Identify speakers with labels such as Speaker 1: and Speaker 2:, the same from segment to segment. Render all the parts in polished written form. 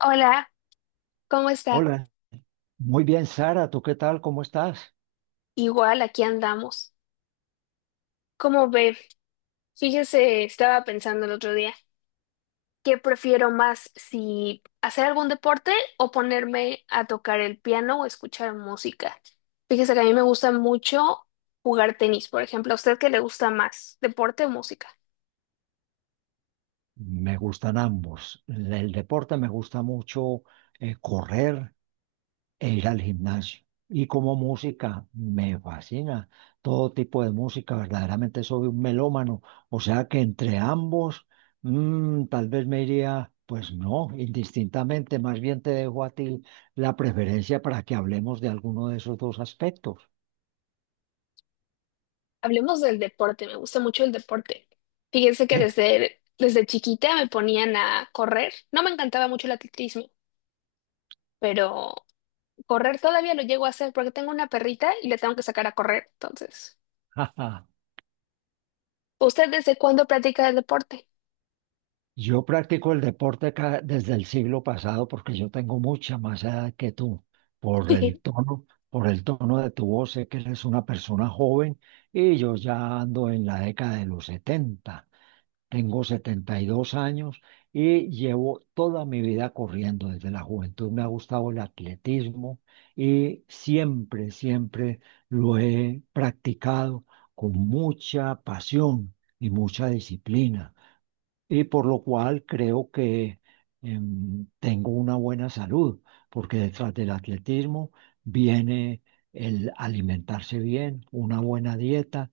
Speaker 1: Hola, ¿cómo está?
Speaker 2: Hola, muy bien, Sara, ¿tú qué tal? ¿Cómo estás?
Speaker 1: Igual aquí andamos. ¿Cómo ve? Fíjese, estaba pensando el otro día, ¿qué prefiero más, si hacer algún deporte o ponerme a tocar el piano o escuchar música? Fíjese que a mí me gusta mucho jugar tenis, por ejemplo. ¿A usted qué le gusta más, deporte o música?
Speaker 2: Me gustan ambos. El deporte me gusta mucho correr e ir al gimnasio. Y como música, me fascina todo tipo de música. Verdaderamente soy un melómano. O sea que entre ambos, tal vez me iría, pues no, indistintamente. Más bien te dejo a ti la preferencia para que hablemos de alguno de esos dos aspectos.
Speaker 1: Hablemos del deporte, me gusta mucho el deporte. Fíjese que desde chiquita me ponían a correr. No me encantaba mucho el atletismo, pero correr todavía lo llego a hacer porque tengo una perrita y le tengo que sacar a correr. Entonces,
Speaker 2: Jaja.
Speaker 1: ¿usted desde cuándo practica el deporte?
Speaker 2: Yo practico el deporte desde el siglo pasado porque yo tengo mucha más edad que tú. Por el tono, por el tono de tu voz, sé que eres una persona joven y yo ya ando en la década de los setenta. Tengo 72 años y llevo toda mi vida corriendo. Desde la juventud me ha gustado el atletismo y siempre lo he practicado con mucha pasión y mucha disciplina, y por lo cual creo que tengo una buena salud, porque detrás del atletismo viene el alimentarse bien, una buena dieta,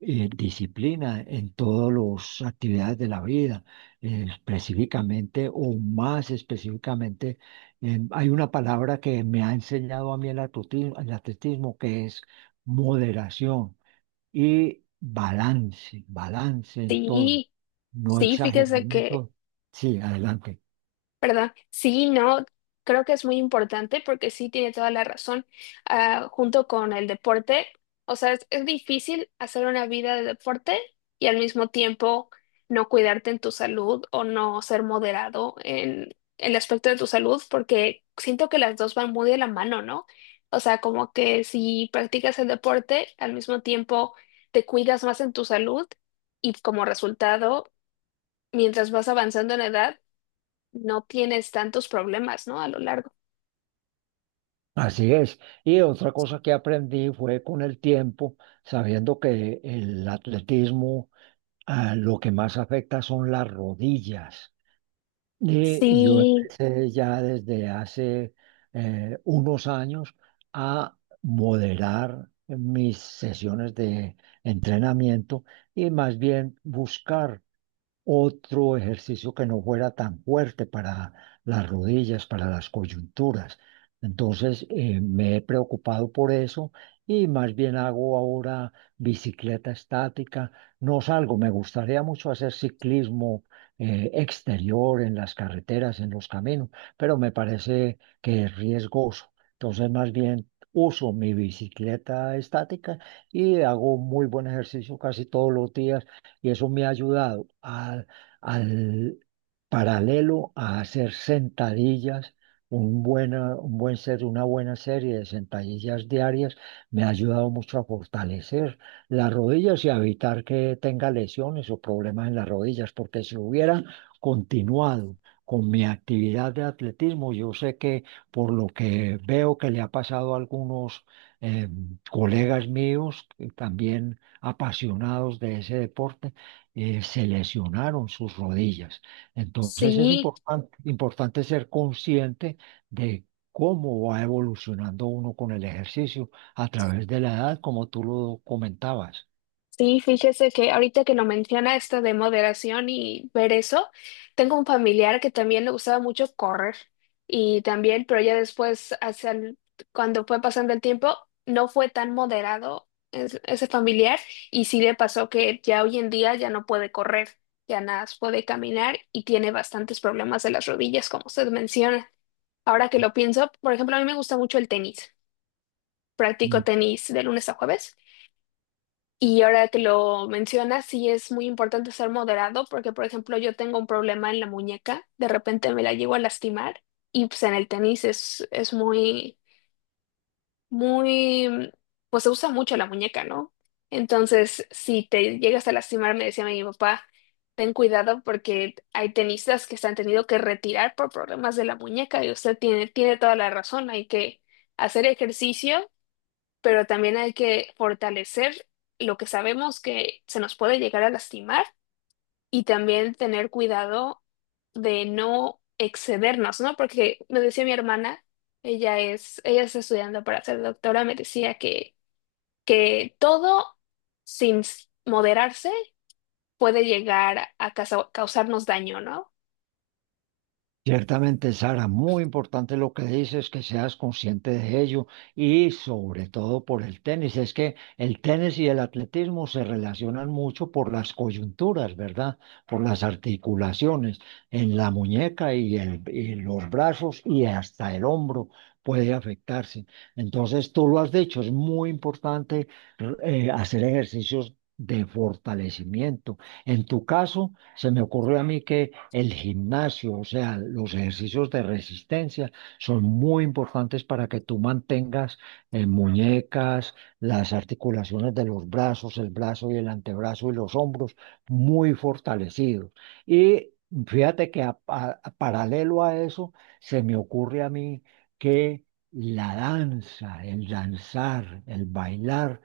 Speaker 2: disciplina en todas las actividades de la vida, específicamente o más específicamente. Em, Hay una palabra que me ha enseñado a mí el atletismo, que es moderación y balance, balance en todo,
Speaker 1: Sí,
Speaker 2: no
Speaker 1: sí, fíjese
Speaker 2: exagerarme en
Speaker 1: que,
Speaker 2: todo. Sí, adelante.
Speaker 1: ¿verdad? Sí, no, creo que es muy importante porque sí tiene toda la razón. Ah, junto con el deporte, o sea, es difícil hacer una vida de deporte y al mismo tiempo no cuidarte en tu salud o no ser moderado en el aspecto de tu salud, porque siento que las dos van muy de la mano, ¿no? O sea, como que si practicas el deporte, al mismo tiempo te cuidas más en tu salud y, como resultado, mientras vas avanzando en edad, no tienes tantos problemas, ¿no? A lo largo.
Speaker 2: Así es. Y otra cosa que aprendí fue con el tiempo, sabiendo que el atletismo, lo que más afecta son las rodillas. Y yo
Speaker 1: Sí,
Speaker 2: empecé ya desde hace unos años a moderar mis sesiones de entrenamiento, y más bien buscar otro ejercicio que no fuera tan fuerte para las rodillas, para las coyunturas. Entonces, me he preocupado por eso y más bien hago ahora bicicleta estática. No salgo, me gustaría mucho hacer ciclismo exterior en las carreteras, en los caminos, pero me parece que es riesgoso. Entonces, más bien uso mi bicicleta estática y hago muy buen ejercicio casi todos los días, y eso me ha ayudado al, al paralelo a hacer sentadillas. Un buena, un buen ser, una buena serie de sentadillas diarias me ha ayudado mucho a fortalecer las rodillas y a evitar que tenga lesiones o problemas en las rodillas, porque si hubiera continuado con mi actividad de atletismo, yo sé que, por lo que veo que le ha pasado a algunos eh, colegas míos, también apasionados de ese deporte, se lesionaron sus rodillas. Entonces es
Speaker 1: sí,
Speaker 2: importante ser consciente de cómo va evolucionando uno con el ejercicio a través de la edad, como tú lo comentabas.
Speaker 1: sí, fíjese que ahorita que lo menciona esto de moderación y ver eso, tengo un familiar que también le gustaba mucho correr y también, pero ya después, hacia cuando fue pasando el tiempo, no fue tan moderado ese familiar y sí le pasó que ya hoy en día ya no puede correr, ya nada más puede caminar y tiene bastantes problemas de las rodillas, como usted menciona. Ahora que lo pienso, por ejemplo, a mí me gusta mucho el tenis. Practico tenis de lunes a jueves. Y ahora que lo mencionas, sí es muy importante ser moderado porque, por ejemplo, yo tengo un problema en la muñeca, de repente me la llego a lastimar y pues en el tenis es muy, muy, pues, se usa mucho la muñeca, ¿no? Entonces, si te llegas a lastimar, me decía mi papá, ten cuidado porque hay tenistas que se han tenido que retirar por problemas de la muñeca, y usted tiene, tiene toda la razón, hay que hacer ejercicio pero también hay que fortalecer lo que sabemos que se nos puede llegar a lastimar, y también tener cuidado de no excedernos, ¿no? Porque me decía mi hermana, ella está estudiando para ser doctora, me decía que todo sin s- moderarse puede llegar a causarnos daño, ¿no?
Speaker 2: Ciertamente, Sara, muy importante lo que dices, que seas consciente de ello y sobre todo por el tenis. Es que el tenis y el atletismo se relacionan mucho por las coyunturas, ¿verdad? Por las articulaciones en la muñeca y, y los brazos y hasta el hombro puede afectarse. Entonces, tú lo has dicho, es muy importante hacer ejercicios de fortalecimiento. En tu caso... Se me ocurrió a mí que el gimnasio, o sea, los ejercicios de resistencia son muy importantes para que tú mantengas muñecas, las articulaciones de los brazos, el brazo y el antebrazo y los hombros muy fortalecidos. Y fíjate que paralelo a eso, se me ocurre a mí que la danza, el danzar, el bailar,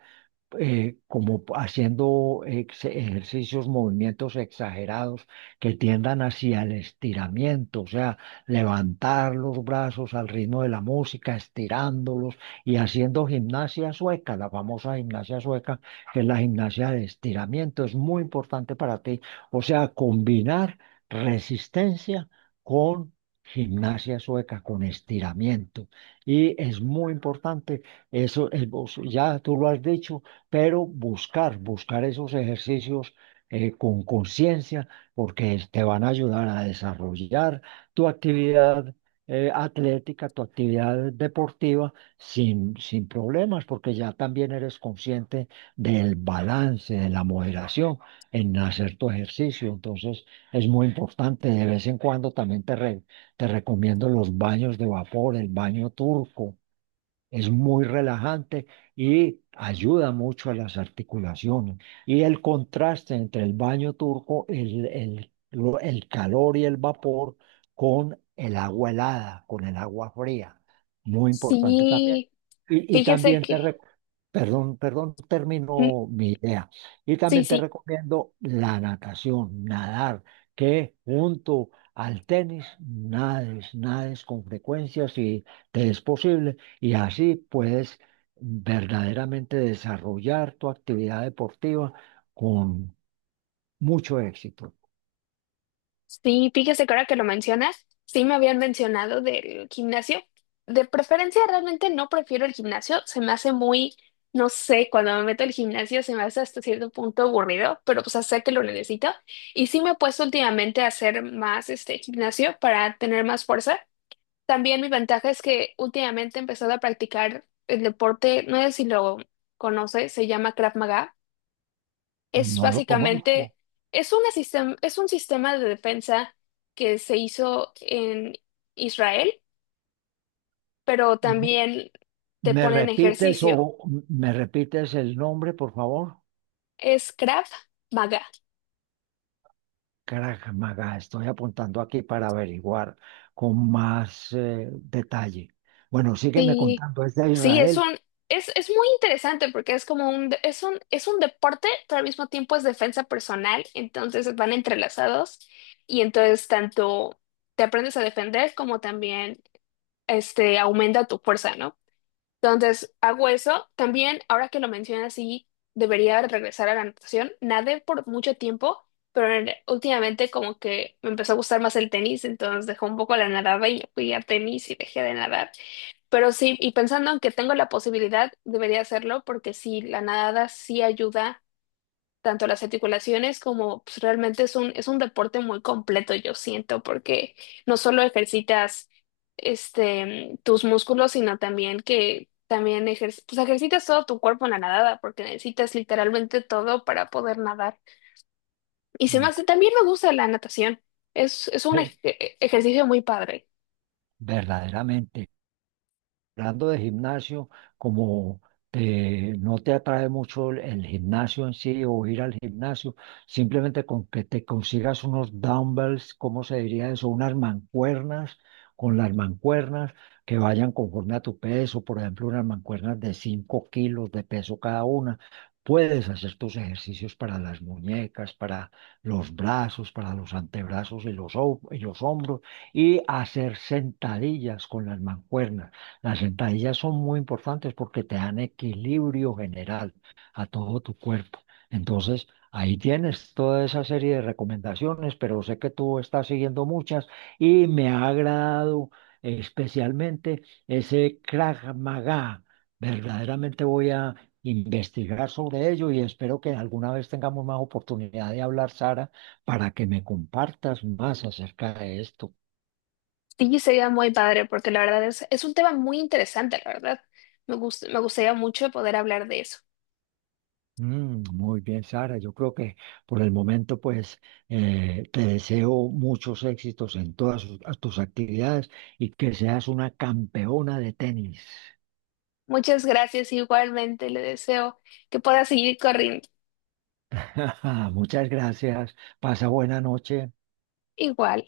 Speaker 2: como haciendo ejercicios, movimientos exagerados que tiendan hacia el estiramiento, o sea, levantar los brazos al ritmo de la música, estirándolos, y haciendo gimnasia sueca, la famosa gimnasia sueca, que es la gimnasia de estiramiento, es muy importante para ti, o sea, combinar resistencia con... Gimnasia sueca con estiramiento. Y es muy importante, ya tú lo has dicho, pero buscar esos ejercicios con conciencia, porque te van a ayudar a desarrollar tu actividad atlética, tu actividad deportiva sin problemas, porque ya también eres consciente del balance, de la moderación en hacer tu ejercicio. Entonces, es muy importante. De vez en cuando también te recomiendo los baños de vapor, el baño turco es muy relajante y ayuda mucho a las articulaciones. Y el contraste entre el baño turco, el calor y el vapor con el agua helada, con el agua fría. Muy importante también.
Speaker 1: Sí,
Speaker 2: Y, y
Speaker 1: fíjese
Speaker 2: también te
Speaker 1: que,
Speaker 2: rec- Perdón, perdón,
Speaker 1: mm,
Speaker 2: termino mi idea. Y
Speaker 1: sí,
Speaker 2: también te
Speaker 1: sí.
Speaker 2: recomiendo la natación, nadar, que junto al tenis nades, nades con frecuencia si te es posible, y así puedes verdaderamente desarrollar tu actividad deportiva con mucho éxito.
Speaker 1: Sí, fíjese que ahora que lo mencionas, sí me habían mencionado del gimnasio. De preferencia, realmente no prefiero el gimnasio. Se me hace muy, no sé, cuando me meto al gimnasio se me hace hasta cierto punto aburrido, pero pues sé que lo necesito. Y sí me he puesto últimamente a hacer más este gimnasio para tener más fuerza. También mi ventaja es que últimamente he empezado a practicar el deporte, no sé si lo conoce, se llama Krav Maga. Es
Speaker 2: No lo
Speaker 1: básicamente,
Speaker 2: conozco.
Speaker 1: es un sistema de defensa que se hizo en Israel, pero
Speaker 2: ¿Me
Speaker 1: también te
Speaker 2: me
Speaker 1: ponen
Speaker 2: repites o
Speaker 1: ejercicio.
Speaker 2: me repites el nombre, por favor?
Speaker 1: Es Krav Maga.
Speaker 2: Krav Maga, estoy apuntando aquí para averiguar con más detalle. Bueno, sígueme
Speaker 1: Sí,
Speaker 2: contando, es de
Speaker 1: sí,
Speaker 2: Israel.
Speaker 1: es muy interesante porque es un deporte, pero al mismo tiempo es defensa personal, entonces van entrelazados, y entonces tanto te aprendes a defender como también este, aumenta tu fuerza, ¿no? Entonces, hago eso. También, ahora que lo mencionas, sí, debería regresar a la natación. Nadé por mucho tiempo, pero últimamente como que me empezó a gustar más el tenis, entonces dejé un poco la nadada y fui a tenis y dejé de nadar. Pero sí, y pensando en que tengo la posibilidad, debería hacerlo porque sí, la nadada sí ayuda tanto las articulaciones como pues, realmente es un deporte muy completo, yo siento, porque no solo ejercitas este, tus músculos, sino también que también pues, ejercitas todo tu cuerpo en la nadada, porque necesitas literalmente todo para poder nadar. Y se me
Speaker 2: Mm,
Speaker 1: hace, también me gusta la natación, es un
Speaker 2: eh,
Speaker 1: ej- e- ejercicio muy padre.
Speaker 2: verdaderamente. Hablando de gimnasio, como no te atrae mucho el gimnasio en sí o ir al gimnasio, simplemente con que te consigas unos dumbbells, ¿cómo se diría eso? Unas mancuernas, con las mancuernas que vayan conforme a tu peso, por ejemplo, unas mancuernas de 5 kilos de peso cada una. Puedes hacer tus ejercicios para las muñecas, para los brazos, para los antebrazos y y los hombros, y hacer sentadillas con las mancuernas. Las sentadillas son muy importantes porque te dan equilibrio general a todo tu cuerpo. Entonces, ahí tienes toda esa serie de recomendaciones, pero sé que tú estás siguiendo muchas y me ha agradado especialmente ese Krav Maga. Verdaderamente voy a investigar sobre ello y espero que alguna vez tengamos más oportunidad de hablar, Sara, para que me compartas más acerca de esto.
Speaker 1: Sí, sería muy padre, porque la verdad es un tema muy interesante, la verdad. Me gustaría mucho poder hablar de eso.
Speaker 2: Mm, muy bien, Sara. Yo creo que por el momento, pues, te deseo muchos éxitos en todas tus actividades y que seas una campeona de tenis.
Speaker 1: Muchas gracias, igualmente le deseo que pueda seguir corriendo
Speaker 2: Muchas gracias. Pasa buena noche.
Speaker 1: igual.